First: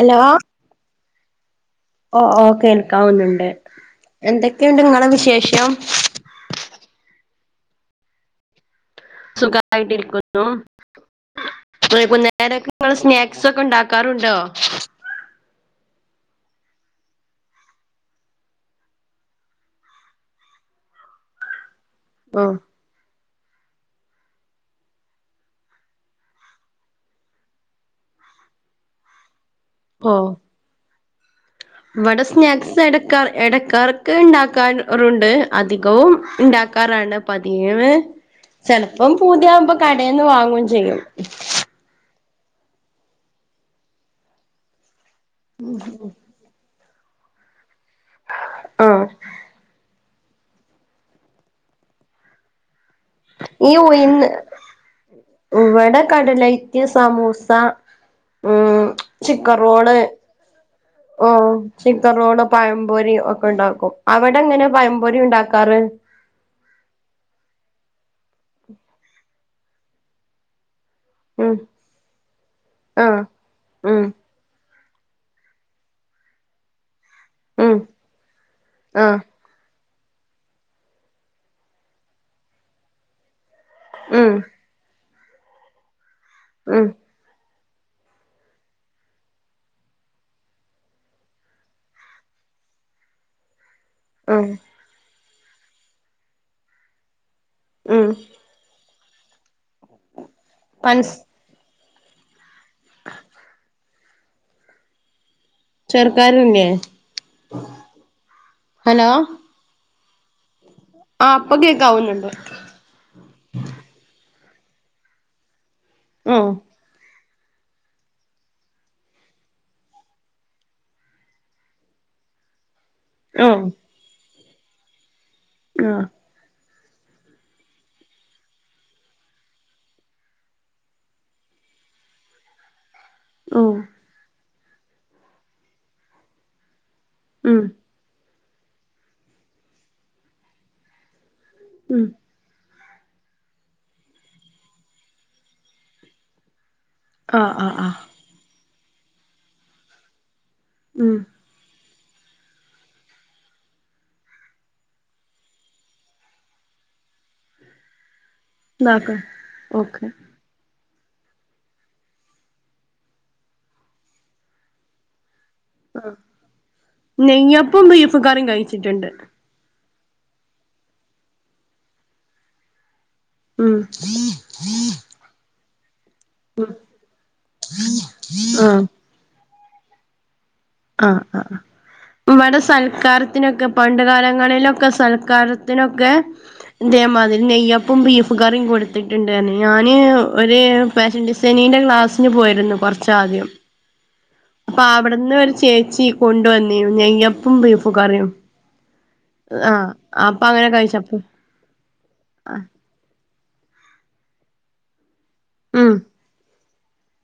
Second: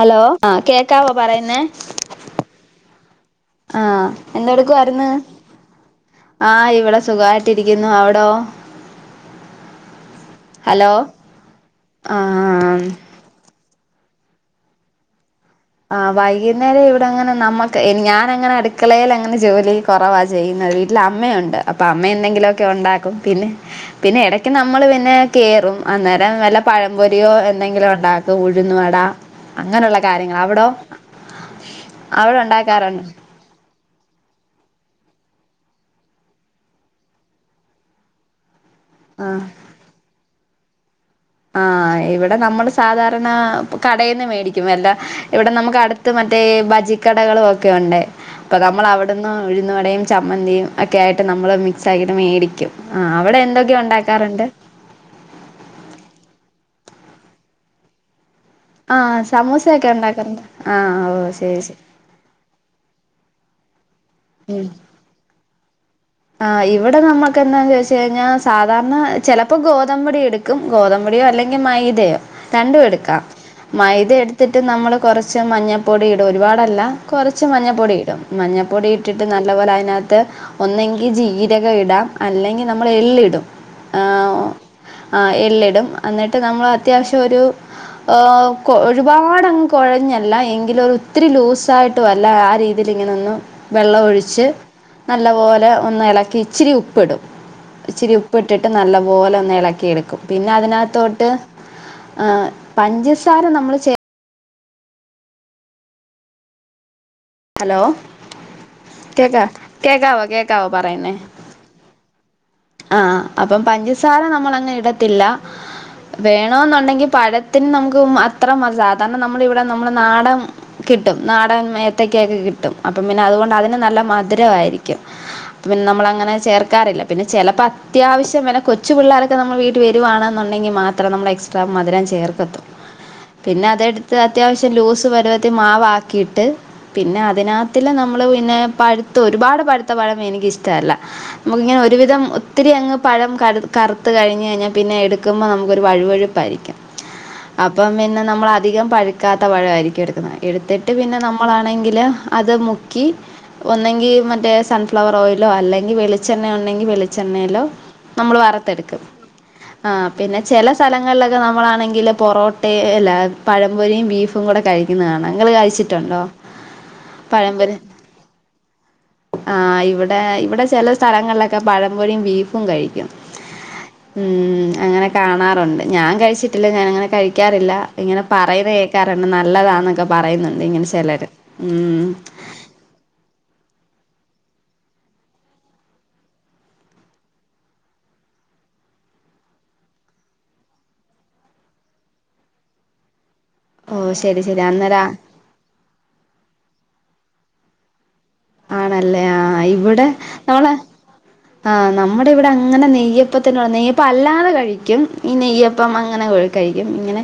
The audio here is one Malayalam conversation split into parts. ഹലോ ആ കേക്കാവോ പറയുന്നേ ഓ ഓ കേൾക്കാവുന്നുണ്ട് ആ എന്തൊക്കെയുണ്ട് നിങ്ങളെ വിശേഷം ആഹ് ഇവിടെ സുഖമായിട്ടിരിക്കുന്നു അവിടോ സുഖമായിട്ടിരിക്കുന്നു ഹലോ ആ വൈകുന്നേരൊക്കെ നമ്മള് സ്നാക്സ് ഒക്കെ ഉണ്ടാക്ക- ക്കാറുണ്ടോ ആഹ് വൈകുന്നേരം ഇവിടെ അങ്ങനെ നമ്മക്ക് ഞാനങ്ങനെ അടുക്കളയിൽ അങ്ങനെ ജോലി കുറവാ ചെയ്യുന്നത് വീട്ടിൽ അമ്മയുണ്ട് അപ്പൊ അമ്മ ഓ എന്തെങ്കിലുമൊക്കെ ഉണ്ടാക്കും പിന്നെ പിന്നെ ഇടക്ക് നമ്മള് പിന്നെ കയറും അന്നേരം നല്ല പഴം പൊരിയോ എന്തെങ്കിലോ ഉണ്ടാക്കും ഉഴുന്നു വടാ അങ്ങനുള്ള ഓ കാര്യങ്ങള് അവിടോ ഇവിടെ അവിടെ സ്നാക്സ് ഉണ്ടാക്കാറുണ്ട് എടുക്കാ ഇടക് ഇടക്ക് ഉണ്ടാക്കാറുണ്ട് അധികവും ഉണ്ടാക്കാറാണ് പതിവ് ചെലപ്പം ആ പൂതിയാവുമ്പോ കടയിൽന്ന് വാങ്ങുകയും ചെയ്യും ആഹ് ഇവിടെ നമ്മൾ സാധാരണ കടയിൽന്ന് മേടിക്കും അല്ല ഇവിടെ നമുക്ക് അടുത്ത് മറ്റ ട്ടേ ബജിക്കടകളും ഒക്കെ ഉണ്ട് അപ്പൊ നമ്മള് ആഹ് അവിടുന്ന് ഉഴുന്നവടയും ചമ്മന്തിയും ഒക്കെ ആയിട്ട് നമ്മള് മിക്സ് ആക്കിട്ട് മേടിക്കും അവിടെ ഈ എന്തൊക്കെ ഉഴുന്ന് ഉണ്ടാക്കാറുണ്ട് ഇവിടെ കടലൈറ്റ് സമൂസ ഉം ആഹ് ചിക്കൻ സമൂസയൊക്കെ റോള് ഉണ്ടാക്കുന്നുണ്ട് ആഹ് ഓ ശരി ശരി റോണ് പഴംപൊരി ഒക്കെ ഉണ്ടാക്കും അവിടെങ്ങനെ പഴംപൊരി ഉണ്ടാക്കാറ് ആഹ് ഇവിടെ നമ്മുക്ക് എന്താന്ന് ചോദിച്ച് കഴിഞ്ഞാൽ സാധാരണ ചെലപ്പോ ഗോതമ്പപൊടി എടു ഗോതമ്പുടിയോ ഉം അല്ലെങ്കിൽ മൈദയോ രണ്ടും ആഹ് എടുക്കാം ഉം മൈദ എടു ത്തിട്ട് നമ്മള് കുറച്ച് മഞ്ഞൾപ്പൊടി ഇടും ഒരുപാടല്ല കുറച്ച് ഉം മഞ്ഞൾപ്പൊടി ഇടും മഞ്ഞൾപ്പൊടി ആഹ് ഇട്ടിട്ട് നല്ല പോലെ അതിനകത്ത് ഒന്ന് ജീരകം ഇടാം അല്ലെങ്കിൽ നമ്മൾ എള്ള് ഇടും ഉം ആഹ് എല്ലിടും എന്നിട്ട് നമ്മൾ ഉം അത്യാവശ്യം ഒരു ആഹ്ഒരുപാട് അങ്ങ് കുഴഞ്ഞല്ല എങ്കിലും ഒത്തിരി ലൂസായിട്ട് ആ രീതിൽ ഇങ്ങനൊന്ന വെള്ള ഉം ഴിച്ച് നല്ലപോലെ ഒന്ന് ഇളക്കി ഇച്ചിരി ഉപ്പിടും ഉം ഇച്ചിരി ഉപ്പിട്ട് ട്ട് നല്ല ഇളക്കി എടുക്കും പിന്നെ പൻസ് അതിനോത്തോട്ട് പഞ്ചസാര നമ്മള് ചേർത്ത് ചെർക്കാറില്ലെ ഹലോ കേക്കാ കേക്കാവോ കേക്കാവോ പറയുന്നേ ഓക്കെ ഒക്കെ ആവുന്നുണ്ട് ആഹ് അപ്പം പഞ്ചസാര നമ്മള് അങ്ങനെ ഇടത്തില്ല ഉം വേണൊന്നുണ്ടെങ്കിൽ പഴ പഴത്തിന് നമുക്ക് അത്ര സാധാരണ നമ്മളിവിടെ നമ്മുടെ നാടൻ- കിട്ടും നാടൻ ഏത്തയ്ക്കൊക്കെ കിട്ടും അപ്പം പിന്നെ അതുകൊണ്ട് ഉം അതിന് നല്ല മധുരയിരിക്കും പിന്നെ ആഹ് നമ്മള് അങ്ങനെ ചേർക്കാറില്ല പിന്നെ ചെലപ്പോ അത്യാവശ്യം വല്ല കൊച്ചു പിള്ളേൊക്കെ നമ്മള് വീട് വരുവാണെന്നുണ്ടെങ്കിൽ മാത്രം നമ്മള് എക്സ് എക്സ്ട്രാ മധുരം ചേർതിട്ട് [inaudible] പിന്നെ അതെടുത്ത് അത്യാവശ്യം ലൂസ് പരുവത്തി മാവ് ആക്കിയിട്ട് - പിന്നെ ഉം അതിനകത്തില് നമ്മള് പിന്നെ പഴുത്ത ഒരുപാട് പഴുത്ത പഴം എനിക്ക് ഇഷ്ട്ടമല്ല നമുക്ക് ഇങ്ങനെ ഉം ഒരുവിധം ഒത്തിരി അങ്ങ് പഴം കറുത്ത് കഴിഞ്ഞ് കഴിഞ്ഞാൽ പിന്നെ എടുക്കുമ്പോൾ നമുക്കൊരു വഴുവഴുപ്പായിരിക്കാം ആഹ് ആഹ് അപ്പം ആഹ് പിന്നെ നമ്മള് അധികം പഴുക്കാത്ത പഴം ആയിരിക്കും എടുക്കുന്നത് എടുത്തിട്ട് ഉം പിന്നെ നമ്മ നമ്മളാണെങ്കില് അത് മുക്കി- ഒന്നെങ്കിൽ മറ്റേ സൺഫ്ലവർ ഓയിലോ അല്ലെങ്കിൽ വെളിച്ചെണ്ണ അല്ലെങ്കിൽ വെളിച്ചെണ്ണയിലോ നമ്മള് വറുത്ത് എടുക്കും ഇതാക്ക ഓക്കെ ചെല സ്ഥലങ്ങളിലൊക്കെ നമ്മളാണെങ്കിൽ പൊറോട്ടയും അല്ല പഴം പൊരിയും ബീഫും കൂടെ കഴിക്കുന്നത് കാണാം നിങ്ങള് കഴി - ആ നെയ്യപ്പോം ബീഫ് കറിയും കഴിച്ചിട്ടുണ്ട് ആ ഇവിടെ ഇവിടെ ചെല സ്ഥലങ്ങളിലൊക്കെ പഴംപൊരിയും ബീഫും കഴിക്കും ഉം ഉം അങ്ങനെ- കാണാറുണ്ട് ഞാൻ കഴിച്ചിട്ടില്ല ഞാനിങ്ങനെ കഴിക്കാറില്ല ഇങ്ങനെ പറയുന്ന ആഹ് കേക്കാറുണ്ട് നല്ലതാന്നൊക്കെ- പറയുന്നുണ്ട് ഇങ്ങനെ ആഹ് ചെലര് ആഹ് ഉം [unintelligible] സൽക്കാരത്തിനൊക്കെ പണ്ട് കാലങ്ങളിലൊക്കെ സൽക്കാരത്തിനൊക്കെ- ഇതേമാതിരി നെയ്യപ്പോം ബീഫ് കറിയും കൊടുത്തിട്ടുണ്ടായിരുന്നു ഞാൻ ഒരു- ഫാഷൻ ഡിസൈനിന്റെ ക്ലാസ്സിന് പോയിരുന്നു കൊറച്ച് ആദ്യം ഓ ശരി ശരി അപ്പൊ അന്നേരം അവിടിന്ന് ഒരു ചേച്ചി കൊണ്ട് വന്നിരുന്നു നെയ്യപ്പോം ബീഫും കറിയും ആണല്ലേ ആ ആഹ് ഇവിടെ അപ്പൊ നമ്മള് - [unintelligible] ആ നമ്മുടെ ഇവിടെ അങ്ങനെ നെയ്യപ്പത്തിന് നെയ്യപ്പം അല്ലാതെ കഴിക്കും ഈ ഉം നെയ്യപ്പം അങ്ങനെ കഴിക്കും കഴിക്കും ഇങ്ങനെ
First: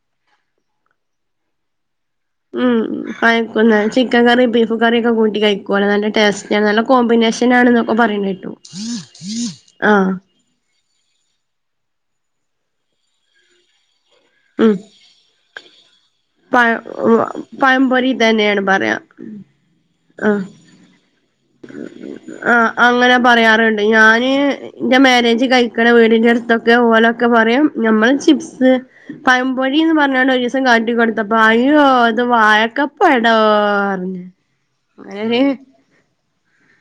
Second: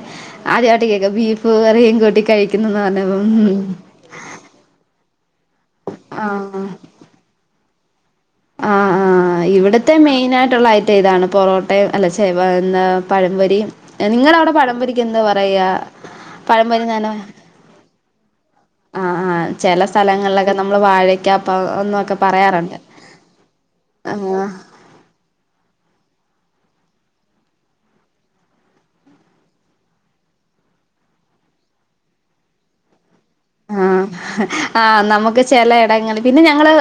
ആദ്യമായിട്ട കേക്കുവാ ബീഫ് കറിയും കൂട്ടി ഉം കഴിക്കുന്നന്ന് പറഞ്ഞപ്പം ആയി [unintelligible] ഉം. ക്കന്ന ചിക്കൻ കറി ബി- ചിക്കൻ കറിയൊക്കെ കൂട്ടി കഴിക്കുക അല്ല നല്ല ആ ടേസ്റ്റ് ആണ് നല്ല കോമ്പിനേഷനണൊക്കെ പറയുന്ന കേട്ടു ആഹ് ആഹ് ഇവിടത്തെ ആഹ് മെയിൻ ആയിട്ടുള്ള ഐ - ഇതാണ് പൊറോട്ടയും അല്ല ഛേ പഴംപൊരിയും നിങ്ങള- ഇവിടെ ഉം പഴം പൊരിക്ക് എന്തുവാ പറയുവാ പഴം പഴ പൊരി തന്നെ പഴംപൊരി തന്നെയാണ് പറയാ ആഹ് ആഹ് ചെല ആഹ് സ്ഥലങ്ങളിലൊക്കെ നമ്മ- നമ്മള് വാഴക്കാ അപ്പം - ആഹ് അങ്ങനെ പറയാറുണ്ട് ഞാന്- ആ എന്റെ മാരേജ് കഴിക്കണ വീടിന്റെ അടുത്തൊക്കെ ഓലൊക്കെ പറയും നമ്മള് ചിപ്സ്- പഴം പൊരി എന്ന് പറഞ്ഞോണ്ട് ഒരു ദിവസം കാണ്ടി കൊടുത്തപ്പൊ അയ്യോ ഇത് വായക്ക- പടോ [unintelligible] ആഹ് ആ നമുക്ക് ചെല എടങ്ങളിൽ- പിന്നെ ഞങ്ങള്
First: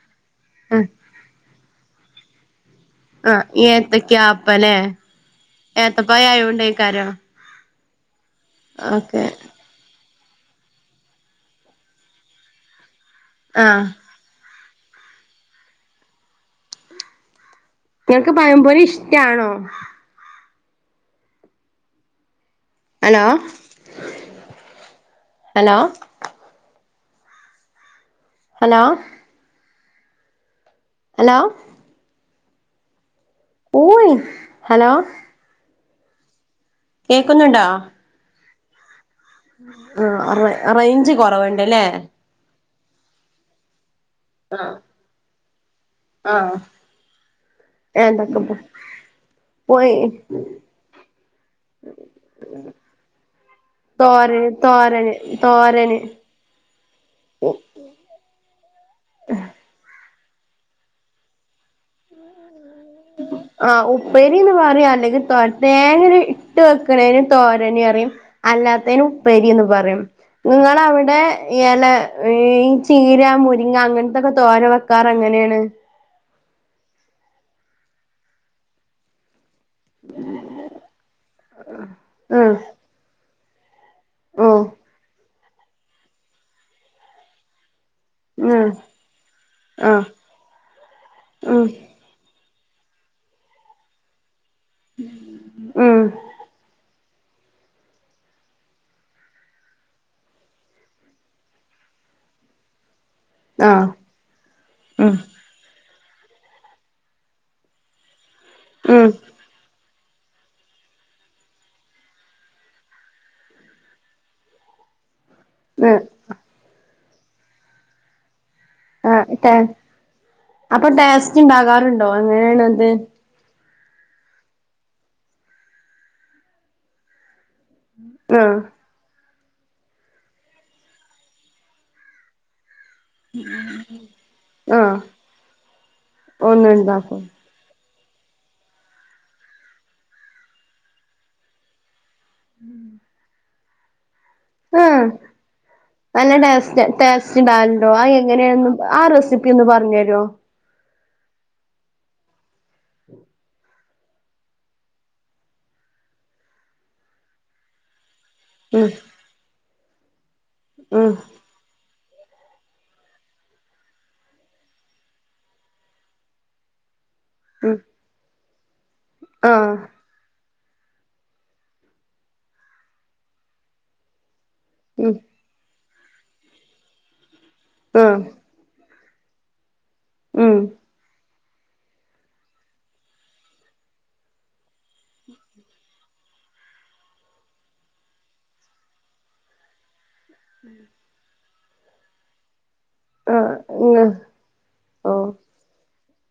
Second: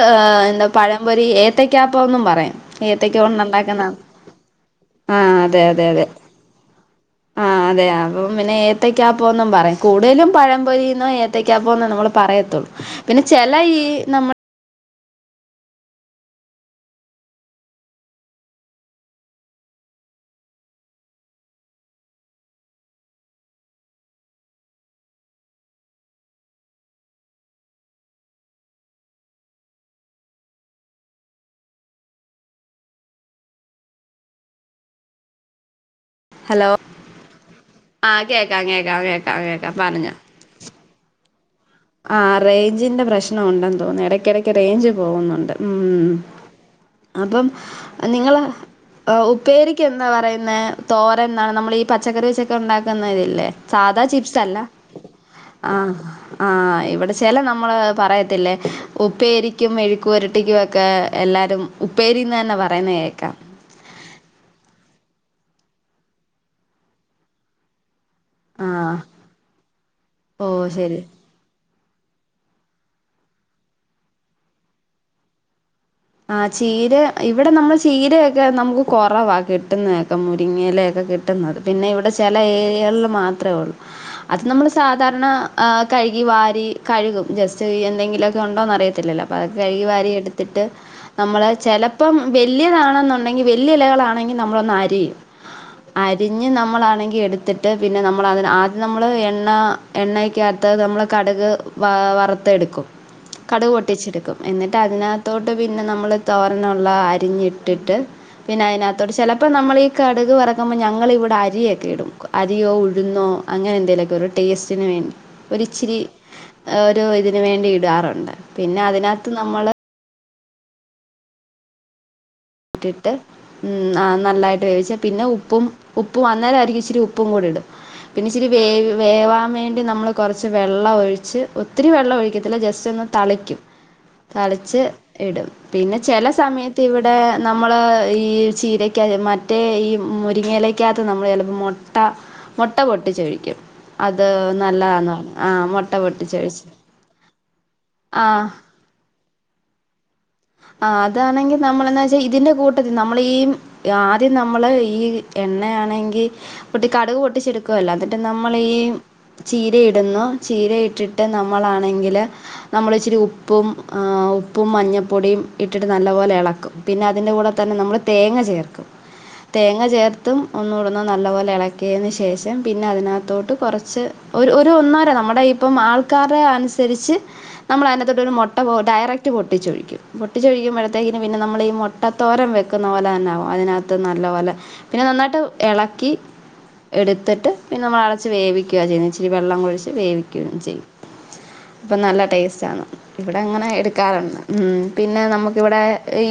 എന്താ ആഹ് പഴംപൊരി ഏത്തയ്ക്ക അപ്പൊന്നും പറയും ഏത്തക്ക ആ കൊണ്ടുണ്ടാക്കുന്ന ഏത്തക്ക അപ്പംയില്ലേ ആഹ് ഏത്തപ്പഴം ആയോണ്ട് ആയിരിക്കും ആ അതെ അപ്പം പിന്നെ ഏത്തയ്ക്ക അപ്പൊന്നും പറയും കൂടുതലും പഴം പൊരിന്നോ ഏത്തക്കാ അപ്പം ന്നോ നമ്മള് പറയത്തൊള്ളൂ. പിന്നെ ചെല ഈ ആഹ് നമ്മ ഇങ്ങൾക്ക് പയം പൊരി ഇഷ്ടാണോ? ഹലോ ഹലോ ഹലോ ഹലോ ഓയി ഹലോ ഹലോ കേക്കുന്നുണ്ടോ ആഹ് കേക്കാം കേക്കാം കേ ആഹ് റെ റേയ്ഞ്ച് കൊറവ്ണ്ട് ലേ. ആഹ് റേയ്ഞ്ചിൻ്റെ പ്രശ്നം ഉണ്ടെന്ന് തോന്നുന്നു. എടയ്ക്കിടയ്ക്ക് റേയ്ഞ്ച് പോകുന്നുണ്ട്. ഉം ആഹ്. അപ്പം നിങ്ങള് എന്തൊക്കെപ്പ ഏഹ് ഉപ്പേരിക്ക് പോയി എന്താ പറയുന്നേ തോരൻ ന്നാണ് നമ്മളീ പച്ചക്കറി വെച്ചൊക്കെ ഉണ്ടാക്കുന്ന ഇതില്ലേ. തോരൻ തോരന് തോരന് ഇവടെ ചെല നമ്മള് പറയത്തില്ലേ ഉപ്പേരിക്കും മെഴുക്കു പുരട്ടിക്കും ഒക്കെ എല്ലാരും ഉപ്പേരിന്ന് തന്നെ പറയുന്നത് കേക്കാം ആഹ് ഉപ്പേരി ന്ന് പറിം. അല്ലെങ്കി തൊ തേങ്ങ ര് ഇട്ട് വെക്ക്ണേന് തോരന് പറിം. ആ അല്ലാത്തേന് ഉപ്പേരീന്ന് പറയും. ഓ ശരി നിങ്ങളവ്ടെ എല ഈ ചീര, മുരിങ്ങ, അങ്ങനത്തൊക്കെ തോരൻ വെക്കാറ് എങ്ങനേണ്? ആഹ് ചീര ഇവടെ നമ്മൾ ചീരയൊക്കെ നമുക്ക് കൊറവാ കി ട്ടുന്നതൊക്കെ മുരിങ്ങയിലയൊക്കെ കിട്ടുന്നത്. പിന്നെ ഇവടെ ചെല ആഹ് ഏരിയകളിൽ മാത്രേ ഒള്ളൂ. അത് ഓഹ് നമ്മൾ സാധാരണ ഏഹ് കഴുകി വാരി കഴുകും ജസ്റ്റ് ഒര് എന്തെങ്കി ലൊക്കെ ഉം ഉണ്ടോന്നറിയത്തില്ലലോ അതൊക്കെ ആഹ് കഴുകിവാരി എടുത്തിട്ട് നമ്മള് ഉം ചെലപ്പം വല്യതാണെന്നുണ്ടെങ്കി വല്യ ഇലകളാ ണെങ്കി നമ്മളൊന്നരിയും, ഉം അരിഞ്ഞ് നമ്മളാണെങ്കി എടുത്തി ട്ട് പിന്നെ നമ്മളതിന് ആദ്യം നമ്മൾ എണ്ണ എണ്ണയ്ക്കാത്ത് നമ്മള് കടുക് വ വറുത്തെടുക്കും. ഉ കടുക് പൊട്ടിച്ചെടുക്കും. എന്നിട്ട് അതിനകത്തോട്ട് പിന്നെ നമ്മൾ തോരനുള്ള അരിഞ്ഞിട്ടിട്ട് പിന്ന അയിനകത്തോട്ട് ഉം ചെല പ്പം നമ്മളീ കടുക് വറക്കുമ്പം ഞങ്ങളിവിടെ അരിയൊക്കെ ഇടും. അരിയോ ഉഴുന്നോ. അങ്ങനെ എന്തേലൊക്കെ ഒരു ടേസ്റ്റിന് വേണ്ടി. ഒരിച്ചിരി ഒരു ഇതിന് വേണ്ടി ഇടാറുണ്ട്. പിന്നെ അതിനകത്ത് ആഹ് നമ്മള് അപ്പൊ ടേസ്റ്റ് ഇണ്ടാകാറുണ്ടോ? എങ്ങനേണ്? ഇട്ടിട്ട് മ് ആഹ് നല്ലായിട്ട് വേവിച്ച പിന്നെ ഉപ്പും ഉപ്പും അന്നേരമായിരിക്കും ഇച്ചിരി ഉപ്പും കൂടി ഇടും. പിന്നെ ഇച്ചിരി ആഹ് വേവ് വേവാൻ വേ ണ്ടി നമ്മള് കൊറച്ച് വെള്ളം ഒഴിച്ച്, ഒത്തിരി വെള്ളം ഒഴിക്കത്തില്ല. ജസ്റ്റ് ഒന്ന് തളിക്കും. തളിച്ച് ആഹ് ഇടും പിന്നെ ചെല ഒന്നും സമയത്ത് ഇവിടെ ഉണ്ടാക്കും നമ്മള് ഈ ചീരക്ക മറ്റേ ഈ മുരിങ്ങയിലക്കകത്ത് നമ്മൾ ചെലപ്പം മൊ ട്ട മുട്ട പൊട്ടിച്ചൊഴിക്കും. അത് ആഹ് നല്ലതാന്ന് [unintelligible] ആഹ് മുട്ട നല്ല പൊട്ടിച്ചൊഴിച്ച് ടേസ്റ്റ് ടേസ്റ്റ് ഉണ്ടാവലുണ്ടോ അത് ആഹ്. എങ്ങനെയാന്ന് ആ റെസിപ്പി ഒന്ന് പർഞ്ഞെരോ. ആഹ് അതാണെങ്കി നമ്മളെന്നാ വെച്ചാ ഇതിന്റെ കൂട്ടത്തി നമ്മളീ ആദ്യം നമ്മള് ഈ എണ്ണയാണെങ്കി പൊട്ടി കടുക് പൊട്ടിച്ചെടുക്കുവല്ലൊ അതിന് റ്റ് നമ്മളീ ഉം ചീരയിടുന്നു. ഉം ചീരയിട്ടിട്ട് ന നമ്മളാണെങ്കില് നമ്മള് ഇച്ചിരി ഉപ്പും ഉപ്പും മഞ്ഞ പൊടിയും ഇട്ടിട്ട് നല്ലപോലെ എളക്കും പിന്നെ അതിന്റെ കൂടെ തന്നെ ഉം നമ്മൾ തേങ്ങ ചേർക്കും ആഹ് തേങ്ങ ചേർ - - ത്തും ഒന്നുകൂടന്ന് നല്ലപോലെ ഇളക്കിയതിന് ശേഷം പിന്നെ അതിനകത്തോട്ട് കൊറച്ച് ഒരു ഒരു ഒന്നര ഉം നമ്മുടെ ഇപ്പം ആൾക്കാര അനുസരിച്ച് നമ്മള് അതിനത്തൊ ആഹ് ഒരു ട്ടാ ഡയറക്റ്റ് പൊട്ടിച്ചൊഴിക്കും ഉം പൊട്ടിച്ചൊഴിക്കുമ്പോഴത്തേക്ക് നും പിന്നെ നമ്മള് ഈ മുട്ടത്തോരം വെക്കുന്ന പോലെ തന്നെകും അതിനകത്ത് നല്ല പോലെ പിന്നെ നന്നായിട്ട് എളക്കി എടുത്തിട്ട് പിന്നെ നമ്മള് അടച്ച് വേവിക്കുകയാണ് ചെയ്യുന്നത് ഇച്ചിരി വെള്ളം ഒഴിച്ച് വേവിക്ക ചെയ്യന്നേ അപ്പം നല്ല ടേസ്റ്റ ആണ് ഇവിടെ ആഹ് അങ്ങനെ ഉം എടുക്കാറുണ്ട് ഉ പിന്നെ ഓഹ് നമുക്കിവിടെ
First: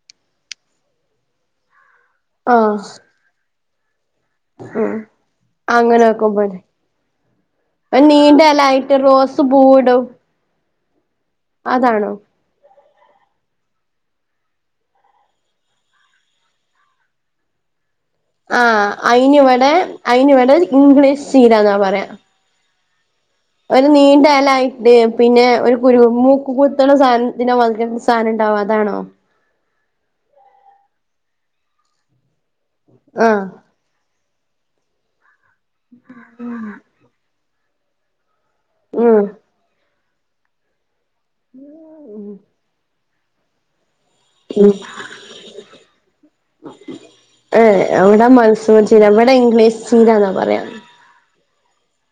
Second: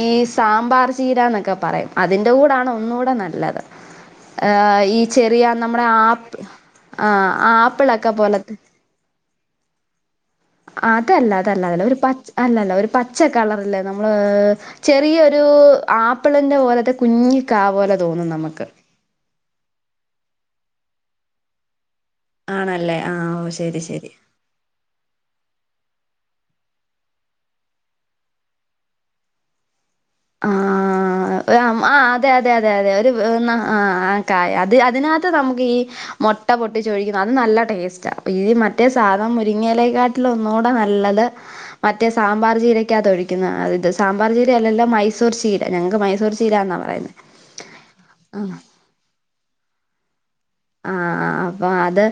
ഈ സാമ്പാർ ചീര എന്നൊക്കെ പറയും. അതിന്റെ കൂടൊണ് ആഹ് ഒന്നുകൂടെ നല്ലത് ഏ ഉം ഈ ചെറിയ നമ്മുടെ അങ്ങനെ ആപ്പ വെക്കുമ്പോലെ ആഹ് ആ ആപ്പിളക്കാ പോലത്തെ പൂവ്ടും അതല്ല അതല്ല അതല്ല ഒരു അല്ലല്ല ഒരു പച്ച കളറല്ലേ നമ്മള് ചെറിയൊരു ആപ്പിളിന്റെ പോലത്തെ കുഞ്ഞിക്ക പോല ആഹ് അയിനിവിടെ അയിനി ഇവിടെ ഇംഗ്ലീഷ് ചീരന്ന പറയാം ആണല്ലേ ഓ ശരി ഒരു ശരി നീണ്ട എലായി അത പിന്നെ ഒരു കുരു മൂക്ക് കുത്തുണ സാധനത്തിന്റെ മായിരി ഒരു സാധനം ഉണ്ടാവുംഅതാണോ? ആ ആ അതെ അതെ അതെ അതെ ആഹ് ആ ആ കായ അത് അതിനക നമുക്ക് ഈ മോട്ട പൊട്ടിച്ചോഴിക്കുന്നത് അത് നല്ല ടേസ്റ്റ് മറ്റേ ഉം സാധനം മുരിങ്ങലക്കാട്ടിലിഒന്നു കൂടെ നല്ലത് മറ്റേ സാമ്പാർ ചീരക്കകത്ത തൊഴിക്കുന്നതാണ് നല്ലത്. സാമ്പാർ ചീര അല്ലല്ലോ മൈസൂർ ചീര ഞങ്ങക്ക് മൈസൂർ ചീരന്നാ പറയുന്നത് ഏഹ് അവിടെ ആ മൈസൂർ ചീര വ്ടെ ഇംഗ്ലീഷ് ചീരന്ന പറയാ ആഹ് ആഹ് അപ്പൊ അത്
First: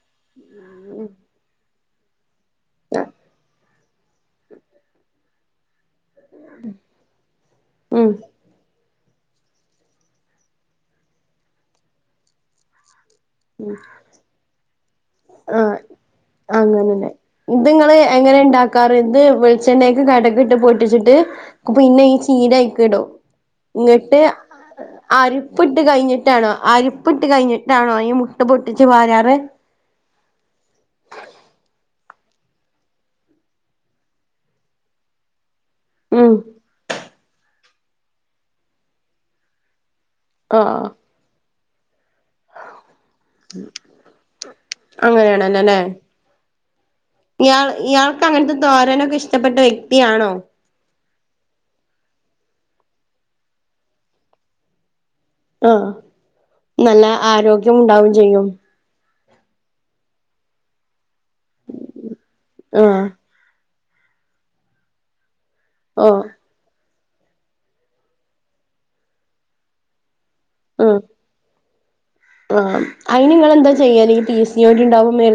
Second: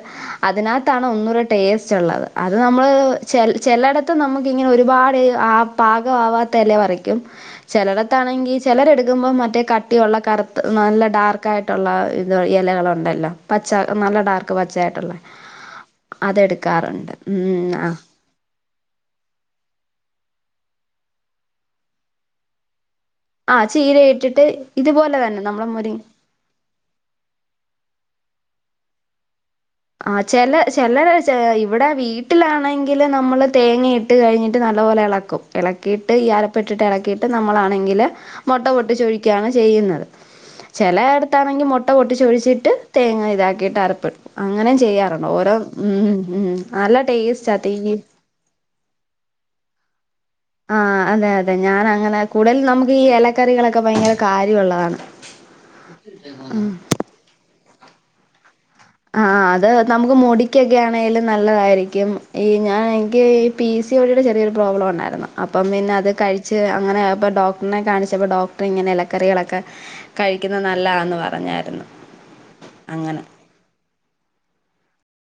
അതിനകത്താണ് ഒന്നൂടെ ടേസ്റ്റ് ഉള്ളത് അത് നമ്മള് ചെൽ ചിലയിടത്ത് നമുക്കിങ്ങനെ ഒരുപാട് ആ പാക ആവാത്തഇല പറയ്ക്കും ഉം ചിലടത്താണെങ്കി ചിലരെടുക്കുമ്പോ മറ്റേ കട്ട കുട്ടിയുള്ള കറുത്ത് നല്ല ഡാർക്കായിട്ടുള്ള ഇത് ഇലകളുണ്ടല്ലോ പച്ച നല്ല ഡാർക്ക് ക്ക് പച്ചായിട്ടുള്ളേ ആഹ് അങ്ങനെന്നെ അതെടുക്കാറുണ്ട് ഇത് ഉം ഇങ്ങള് ആഹ് എങ്ങനെ ഉണ്ടാക്കാറ് ത് വെളിച്ചെണ്ണക്ക് കടുക് ഇട്ട് പൊട്ടിച്ചിട്ട് പിന്നെ ഈ ചീര അയ്ക്ക് ഇടും ആഹ് ചീര ഇങ്ങട്ട് ഇട്ടിട്ട് ഇതുപോലെ തന്നെ അരപ്പ് നമ്മളെ ഇട്ട് മുരി കഴിഞ്ഞിട്ട് ട്ടാണോ അരപ്പ് ഇട്ട് കഴിഞ്ഞിട്ടാണോ ഈ മുട്ട പൊട്ടിച്ച് പാരാറ് ആ ചില ചിലർ ഇവിടെ വീട്ടിലാണെങ്കില് നമ്മള് തേങ്ങ ഇട്ട് കഴിഞ്ഞിട്ട് നല്ല പോലെ ഇളക്കും ഇളക്കിയിട്ട് ഈ ഉം അരപ്പ് ഇട്ട് ട്ട് ഇളക്കിയിട്ട് നമ്മളാണെങ്കിൽ മുട്ട പൊട്ടിച്ചൊഴിക്കുകയാണ് ചെയ്യുന്നത് ആഹ് ചില അടത്താണെങ്കി മുട്ട പൊട്ടിച്ചൊഴിച്ചിട്ട് തേങ്ങ ഇതാക്കിട്ട് അരപ്പും അങ്ങനെയും ചെയ്യാറുണ്ട് ഓരോ അങ്ങനെയാണല്ലോല്ലേ ഉം ഉം നല്ല ടേസ്റ്റ് ഇയാൾ ത ഇയാൾക്ക് അങ്ങനത്തെ തോരനൊക്കെ ഇഷ്ടപ്പെട്ട വ്യക്തിയാണോ ആഹ് അതെ അതെ ഞാൻ അങ്ങനെ കൂടുതൽ നമുക്ക് ഈ ഇലക്കറികളൊക്കെ ഭയങ്കര കാര്യമുള്ളതാണ് ആഹ് ആ നല്ല ആരോഗ്യം ഉണ്ടാവും ചെയ്യും ആഹ് അത് നമുക്ക് മുടിക്കൊക്കെ ആണെലും നല്ലതായിരിക്കും ഈ ഞാൻ ആഹ് എനിക്ക് പി സി ഓ ടി യുടെ ചെറിയൊരു പ്രോബ്ലം ഉണ്ടായിരുന്നു അപ്പം പിന്നെ അത് ഓഹ് കഴിച്ചു ച്ച് അങ്ങനെ അപ്പ ഡോക്ടറിനെ കാണിച്ചപ്പോ ഡോക്ടർ ഇങ്ങനെ ഇലക്കറികളൊക്കെ കഴിക്കുന്നത് ആഹ് നല്ലന്ന് പറഞ്ഞായിരുന്നു ആഹ് അങ്ങനെ അയ്ൻ ഇങ്ങളെന്താ ചെയ്യല് ഈ പി സി ഓ ടി ഉണ്ടാവുമ്പോ മരുന്ന്